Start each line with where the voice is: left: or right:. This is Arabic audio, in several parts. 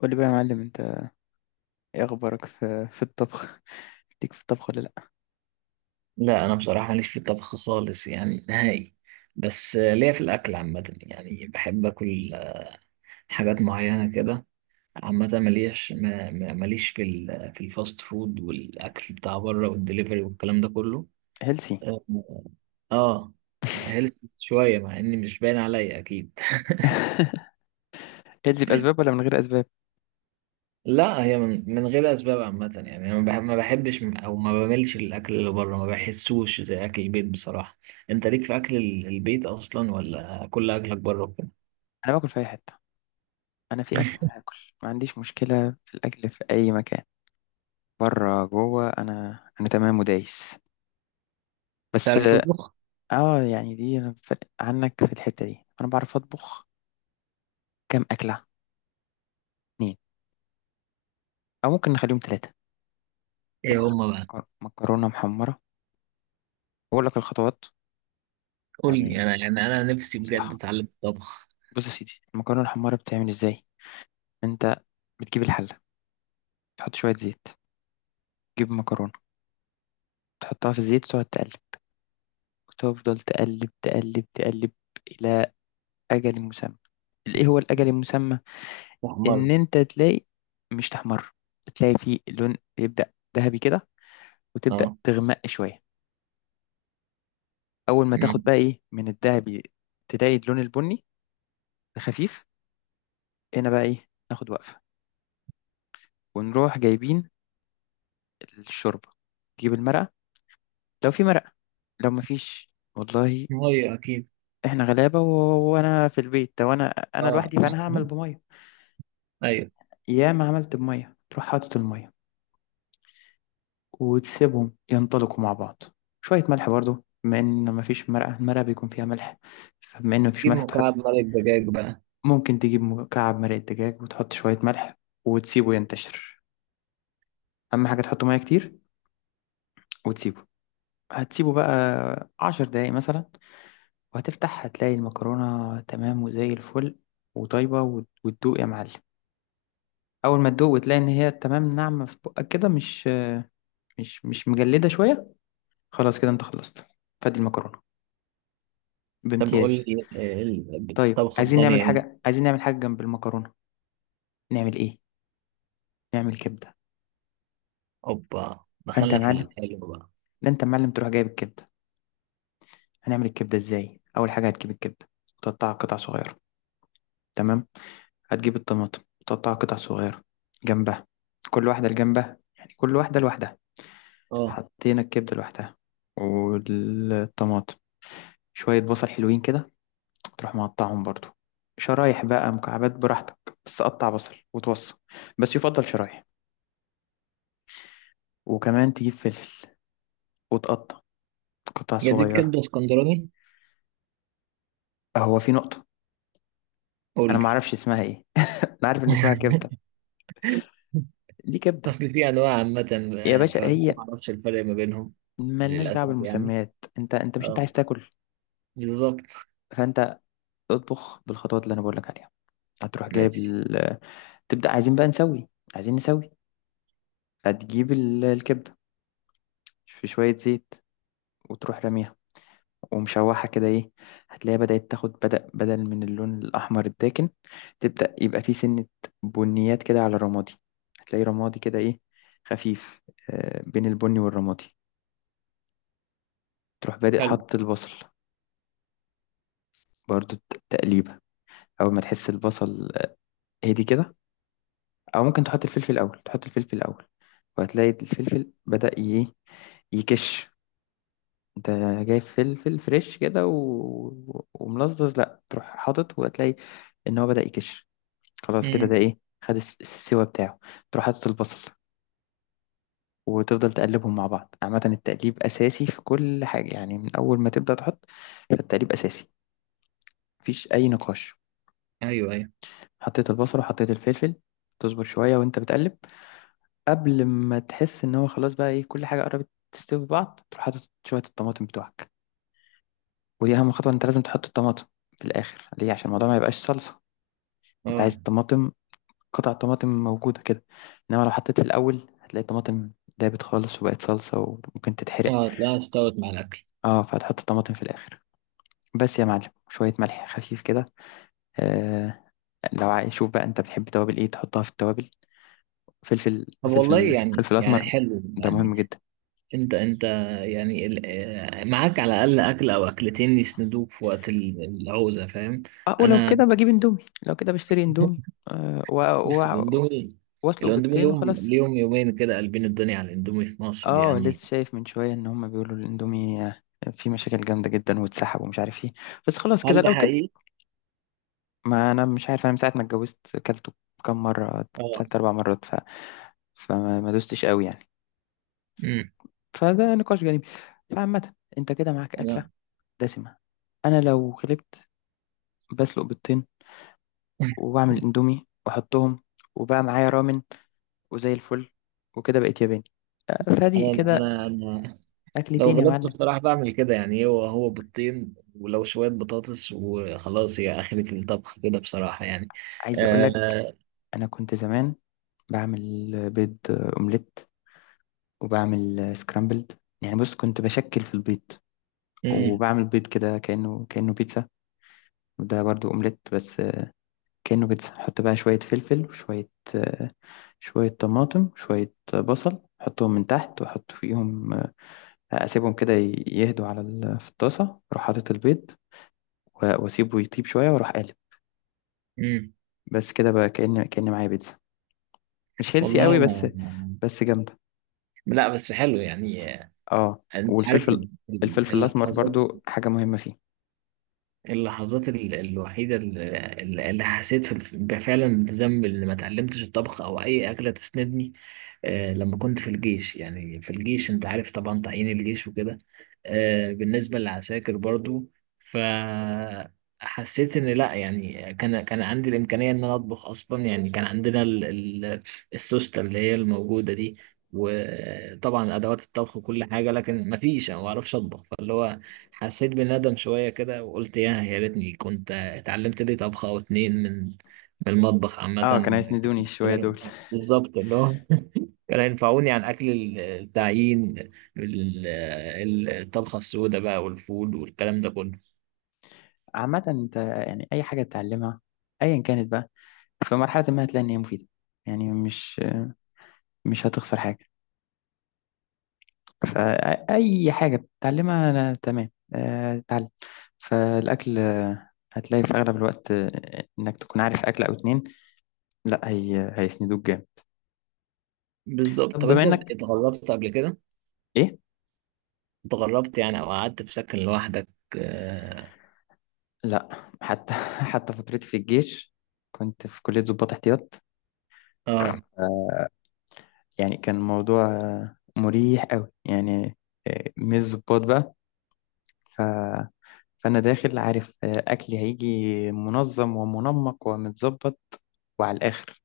left: قول لي بقى يا معلم انت، ايه اخبارك في الطبخ؟ ليك في الطبخ ولا لا؟
right: لا، انا بصراحه ماليش في الطبخ خالص يعني نهائي. بس ليا في الاكل عامه يعني، بحب اكل حاجات معينه كده. عامه ماليش ماليش في في الفاست فود والاكل بتاع بره والدليفري والكلام ده كله.
left: هيلسي.
right: اه. آه، هيلث شويه مع اني مش باين عليا اكيد.
left: هيلسي باسباب ولا من غير اسباب؟
right: لا، هي من غير اسباب عامه يعني، انا ما بحبش او ما بملش الاكل اللي بره، ما بحسوش زي اكل البيت بصراحه. انت ليك في اكل البيت اصلا ولا كل اكلك بره وكده؟
left: انا باكل في اي حته. انا في اكل هاكل. ما عنديش مشكله في الاكل في اي مكان، بره جوه انا. انا تمام ودايس بس.
right: تعرف تطبخ؟
left: اه يعني دي انا عنك في الحته دي انا بعرف اطبخ كام اكله. اتنين، او ممكن نخليهم ثلاثه.
right: ايه هما بقى؟
left: مكرونه محمره، بقول لك الخطوات.
right: قول لي
left: يعني
right: انا، يعني انا نفسي بجد
left: نصيحه.
right: اتعلم الطبخ.
left: بص يا سيدي، المكرونه المحمره بتعمل ازاي؟ انت بتجيب الحله، تحط شويه زيت، تجيب مكرونة، تحطها في الزيت وتقعد تقلب، وتفضل تقلب إلى أجل مسمى. إيه هو الأجل المسمى؟
right: احمر.
left: إن أنت تلاقي، مش تحمر، تلاقي فيه لون يبدأ ذهبي كده وتبدأ
right: اه.
left: تغمق شوية. أول ما تاخد
right: أمم.
left: بقى إيه من الذهبي، تلاقي اللون البني خفيف. هنا بقى إيه ناخد وقفة، ونروح جايبين الشوربة. تجيب المرقة، لو في مرقة. لو مفيش، والله
right: ميه اكيد.
left: إحنا غلابة، وأنا في البيت، وأنا أنا
right: اه.
left: لوحدي، فأنا هعمل بمية.
right: ايول.
left: ياما عملت بمية. تروح حاطط المية وتسيبهم ينطلقوا مع بعض. شوية ملح برضو، بما إن مفيش مرقة، المرقة بيكون فيها ملح، فبما إن مفيش
right: جيب
left: ملح تحط.
right: مكعب مرق دجاج بقى.
left: ممكن تجيب مكعب مرقة دجاج وتحط شوية ملح، وتسيبه ينتشر. أهم حاجة تحط مية كتير وتسيبه. هتسيبه بقى 10 دقايق مثلا، وهتفتح هتلاقي المكرونة تمام وزي الفل وطيبة، وتدوق يا معلم. أول ما تدوق وتلاقي إن هي تمام، ناعمة في بقك كده، مش مش مجلدة شوية، خلاص كده أنت خلصت. فادي المكرونة
right: طب قول
left: بامتياز.
right: لي إيه
left: طيب
right: الطبخه
left: عايزين نعمل
right: الثانيه ايه؟
left: حاجة، جنب المكرونة نعمل إيه؟ نعمل كبدة.
right: اوبا،
left: فأنت يا
right: دخلنا في
left: معلم،
right: الحلو بقى.
left: لا أنت يا معلم تروح جايب الكبدة. هنعمل الكبدة إزاي؟ أول حاجة هتجيب الكبدة وتقطعها قطع صغيرة، تمام؟ هتجيب الطماطم وتقطعها قطع صغيرة جنبها. كل واحدة لجنبها، يعني كل واحدة لوحدها.
right: اه.
left: حطينا الكبدة لوحدها، والطماطم. شوية بصل حلوين كده تروح مقطعهم برضو، شرايح بقى مكعبات براحتك، بس قطع بصل وتوصل، بس يفضل شرايح. وكمان تجيب فلفل وتقطع قطع
right: جديد،
left: صغيرة.
right: كبده اسكندراني.
left: هو في نقطة،
right: قول
left: أنا ما
right: لي.
left: أعرفش اسمها إيه. أنا عارف إن اسمها كبدة. دي كبدة.
right: اصل في انواع عامه،
left: يا باشا،
right: فما
left: هي
right: اعرفش الفرق ما بينهم.
left: ملناش دعوة
right: للاسف يعني.
left: بالمسميات، أنت مش أنت
right: اه.
left: عايز تاكل؟
right: بالظبط.
left: فأنت اطبخ بالخطوات اللي أنا بقول لك عليها. هتروح جايب
right: ماشي.
left: ال... تبدأ عايزين بقى نسوي، عايزين نسوي. هتجيب الكبدة في شوية زيت، وتروح راميها ومشوحة كده إيه. هتلاقيها بدأت تاخد، بدأ بدل من اللون الأحمر الداكن تبدأ يبقى فيه سنة بنيات كده على الرمادي. هتلاقي رمادي كده إيه، خفيف، بين البني والرمادي. تروح بادئ
right: حلو.
left: حط البصل، برضو تقليبة. أول ما تحس البصل هدي كده. أو ممكن تحط الفلفل الأول، تحط الفلفل الأول، وهتلاقي الفلفل بدأ ي- إيه، يكش. انت جايب فلفل فريش كده وملزز، لا تروح حاطط، وهتلاقي ان هو بدأ يكش. خلاص كده ده
right: امم.
left: ايه، خد السوا بتاعه. تروح حاطط البصل وتفضل تقلبهم مع بعض. عامة التقليب أساسي في كل حاجة، يعني من أول ما تبدأ تحط فالتقليب أساسي، مفيش أي نقاش.
right: ايوه، ايوه.
left: حطيت البصل وحطيت الفلفل، تصبر شوية وأنت بتقلب. قبل ما تحس إن هو خلاص بقى إيه، كل حاجة قربت تستوي في بعض، تروح حاطط شوية الطماطم بتوعك. ودي أهم خطوة، أنت لازم تحط الطماطم في الآخر. ليه؟ عشان الموضوع ما يبقاش صلصة. أنت
right: اه،
left: عايز الطماطم قطع طماطم موجودة كده، إنما لو حطيت في الأول، هتلاقي الطماطم دابت خالص وبقت صلصة وممكن تتحرق.
right: اه، تلاقيها استوت مع الاكل.
left: اه، فهتحط الطماطم في الآخر. بس يا معلم شوية ملح خفيف كده. آه، لو عايز شوف بقى أنت بتحب توابل إيه تحطها، في التوابل فلفل،
right: طب والله
left: فلفل
right: يعني
left: فلفل
right: يعني
left: أسمر.
right: حلو
left: ده
right: يعني.
left: مهم جدا.
right: انت يعني، معاك على الاقل اكل او اكلتين يسندوك في وقت العوزه، فاهم؟
left: اه، ولو
right: انا.
left: كده بجيب اندومي، لو كده بشتري اندومي. آه و...
right: بس
left: و...
right: الاندومي.
left: واسلق
right: الاندومي
left: بيضتين
right: لهم
left: وخلاص.
right: ليهم يومين كده، قلبين الدنيا على الاندومي في مصر
left: اه،
right: يعني.
left: لسه شايف من شوية إن هما بيقولوا الاندومي فيه مشاكل جامدة جدا واتسحب ومش عارف ايه، بس خلاص
right: هل
left: كده
right: ده
left: لو كده.
right: حقيقي؟
left: ما انا مش عارف، انا من ساعه ما اتجوزت اكلته كم مره.
right: اه.
left: 3 4 مرات فما ما دوستش قوي يعني.
right: امم.
left: فده نقاش جانبي. فعامه انت كده معاك اكله
right: انا.
left: دسمه. انا لو غلبت بسلق بيضتين وبعمل اندومي واحطهم، وبقى معايا رامن وزي الفل، وكده بقيت ياباني. فادي
right: انا
left: كده،
right: انا لو
left: اكلتين يا
right: غلبت
left: معلم.
right: بصراحه بعمل كده يعني، هو بيضتين ولو شويه بطاطس وخلاص. هي اخرة الطبخ كده بصراحه يعني.
left: عايز اقول لك،
right: آه
left: انا كنت زمان بعمل بيض اومليت، وبعمل سكرامبلد. يعني بص كنت بشكل في البيض،
right: امم،
left: وبعمل بيض كده كانه بيتزا. ده برضو اومليت بس كأنه بيتزا. حط بقى شوية فلفل وشوية آه، شوية طماطم، شوية بصل، حطهم من تحت وأحط فيهم أسيبهم كده يهدوا على في الطاسة، أروح حاطط البيض وأسيبه يطيب شوية وأروح قالب.
right: امم.
left: بس كده بقى، كأن معايا بيتزا. مش هيلسي
right: والله
left: قوي بس،
right: انا
left: بس جامدة.
right: لا، بس حلو يعني.
left: اه،
right: انت عارف
left: والفلفل، الفلفل الأسمر
right: اللحظات،
left: برضو حاجة مهمة فيه.
right: اللحظات الوحيدة اللي حسيت فعلا بذنب إن ما اتعلمتش الطبخ أو أي أكلة تسندني. لما كنت في الجيش يعني، في الجيش أنت عارف طبعا تعيين الجيش وكده، بالنسبة للعساكر برضو. فحسيت إن لأ، يعني كان عندي الإمكانية إن أنا أطبخ أصلا، يعني كان عندنا السوستة اللي هي الموجودة دي، وطبعا أدوات الطبخ وكل حاجة، لكن مفيش. أنا ما بعرفش أطبخ، فاللي هو حسيت بالندم شوية كده وقلت يا ريتني كنت اتعلمت لي طبخة أو اتنين من المطبخ عامة.
left: اه كانوا هيسندوني شوية دول.
right: بالظبط، اللي هو كانوا ينفعوني عن أكل التعيين، الطبخة السوداء بقى والفول والكلام ده كله.
left: عامة انت يعني أي حاجة تتعلمها أيا كانت بقى، في مرحلة ما هتلاقي إن هي مفيدة. يعني مش هتخسر حاجة. فأي حاجة بتتعلمها أنا تمام، اتعلم. فالأكل هتلاقي في أغلب الوقت إنك تكون عارف أكل أو اتنين، لا هي هيسندوك جامد.
right: بالظبط.
left: طب
right: طب
left: بما
right: أنت
left: إنك...
right: اتغربت قبل كده؟
left: إيه؟
right: اتغربت يعني، أو قعدت في سكن لوحدك؟ آه،
left: لا حتى حتى فترتي في الجيش كنت في كلية ضباط احتياط.
right: آه.
left: يعني كان الموضوع مريح أوي يعني، مش ضباط بقى. فأنا داخل عارف أكلي هيجي منظم ومنمق ومتظبط وعلى الآخر.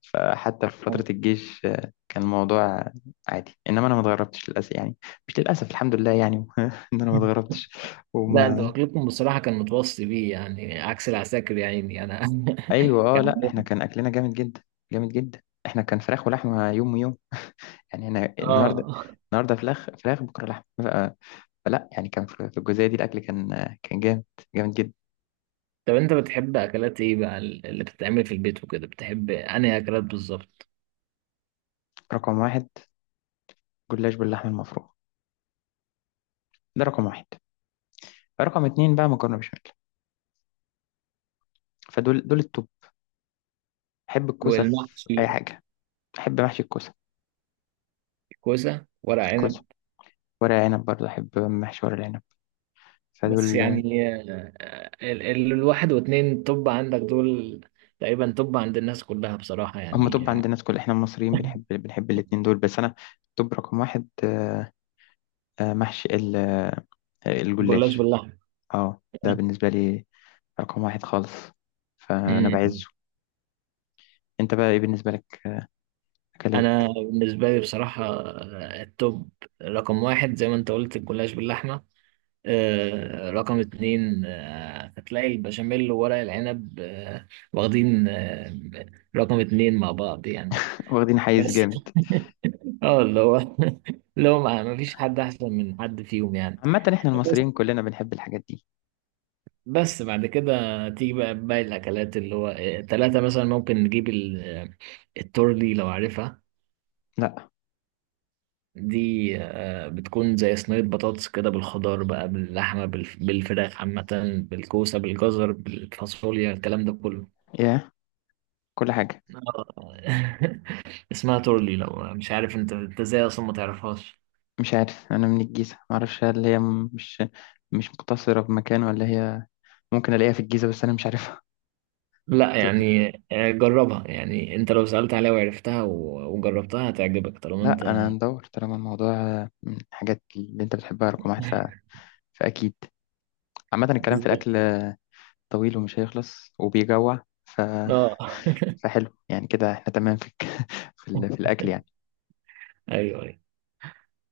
left: فحتى في فترة الجيش كان الموضوع عادي. إنما أنا ما اتغربتش للأسف يعني، مش للأسف، الحمد لله يعني إن أنا ما اتغربتش.
right: لا، أنت
left: وما...
right: أكلكم بصراحة كان متوصي بيه يعني، عكس العساكر يا عيني أنا.
left: أيوة. أه
right: كان
left: لأ، إحنا
right: عندنا-
left: كان أكلنا جامد جدا، جامد جدا. إحنا كان فراخ ولحمة، يوم ويوم يعني. أنا النهاردة،
right: اه.
left: النهاردة فراخ، فراخ بكرة لحمة فلا يعني. كان في الجزئية دي الأكل كان كان جامد، جامد جدا.
right: طب انت بتحب اكلات ايه بقى، اللي بتتعمل في البيت وكده؟ بتحب انهي اكلات بالظبط؟
left: رقم واحد جلاش باللحمة المفرومة، ده رقم واحد. رقم اتنين بقى مكرونه بشاميل. فدول دول التوب. بحب الكوسه في
right: والمحشي.
left: اي حاجه، بحب محشي الكوسه.
right: كوسه، ورق عنب.
left: كوسه، ورق عنب. برضه احب محشي ورق العنب.
right: بس
left: فدول
right: يعني، الواحد واتنين، طب عندك دول تقريبا، طب عند الناس كلها بصراحه
left: هم
right: يعني.
left: توب عند الناس، كل احنا المصريين بنحب، الاتنين دول. بس انا توب رقم واحد، محشي
right: جلاش
left: الجلاش.
right: باللحمه.
left: اه، ده بالنسبه لي رقم واحد خالص، فانا
right: أمم.
left: بعزه. انت بقى ايه بالنسبه لك اكلات؟
right: انا بالنسبه لي بصراحه، التوب رقم واحد زي ما انت قلت، الجلاش باللحمه، رقم اتنين. هتلاقي البشاميل وورق العنب، واخدين، رقم اتنين مع بعض يعني.
left: واخدين حيز
right: بس.
left: جامد.
right: اه، اللي هو، اللي هو ما فيش حد احسن من حد فيهم يعني.
left: عامه احنا
right: بس
left: المصريين كلنا بنحب الحاجات دي.
right: بس بعد كده تيجي بقى باقي الاكلات، اللي هو تلاتة مثلا، ممكن نجيب التورلي، لو عارفها.
left: لا
right: دي بتكون زي صينية بطاطس كده، بالخضار بقى، باللحمة، بالفراخ عامة، بالكوسة، بالجزر، بالفاصوليا، الكلام ده كله.
left: يا، كل حاجه.
right: آه. اسمها تورلي، لو مش عارف. انت ازاي اصلا ما تعرفهاش؟
left: مش عارف، انا من الجيزه ما اعرفش هل هي مش، مش مقتصره بمكان، ولا هي ممكن الاقيها في الجيزه بس انا مش عارفها.
right: لا
left: تقول لي،
right: يعني، جربها يعني. انت لو سألت عليها وعرفتها وجربتها هتعجبك، طالما انت.
left: لا انا ندور طالما الموضوع من الحاجات اللي انت بتحبها رقم واحد فاكيد. عامه الكلام في
right: بالظبط.
left: الاكل طويل ومش هيخلص وبيجوع
right: اه.
left: فحلو يعني. كده احنا تمام في في, ال... في الاكل يعني.
right: ايوه.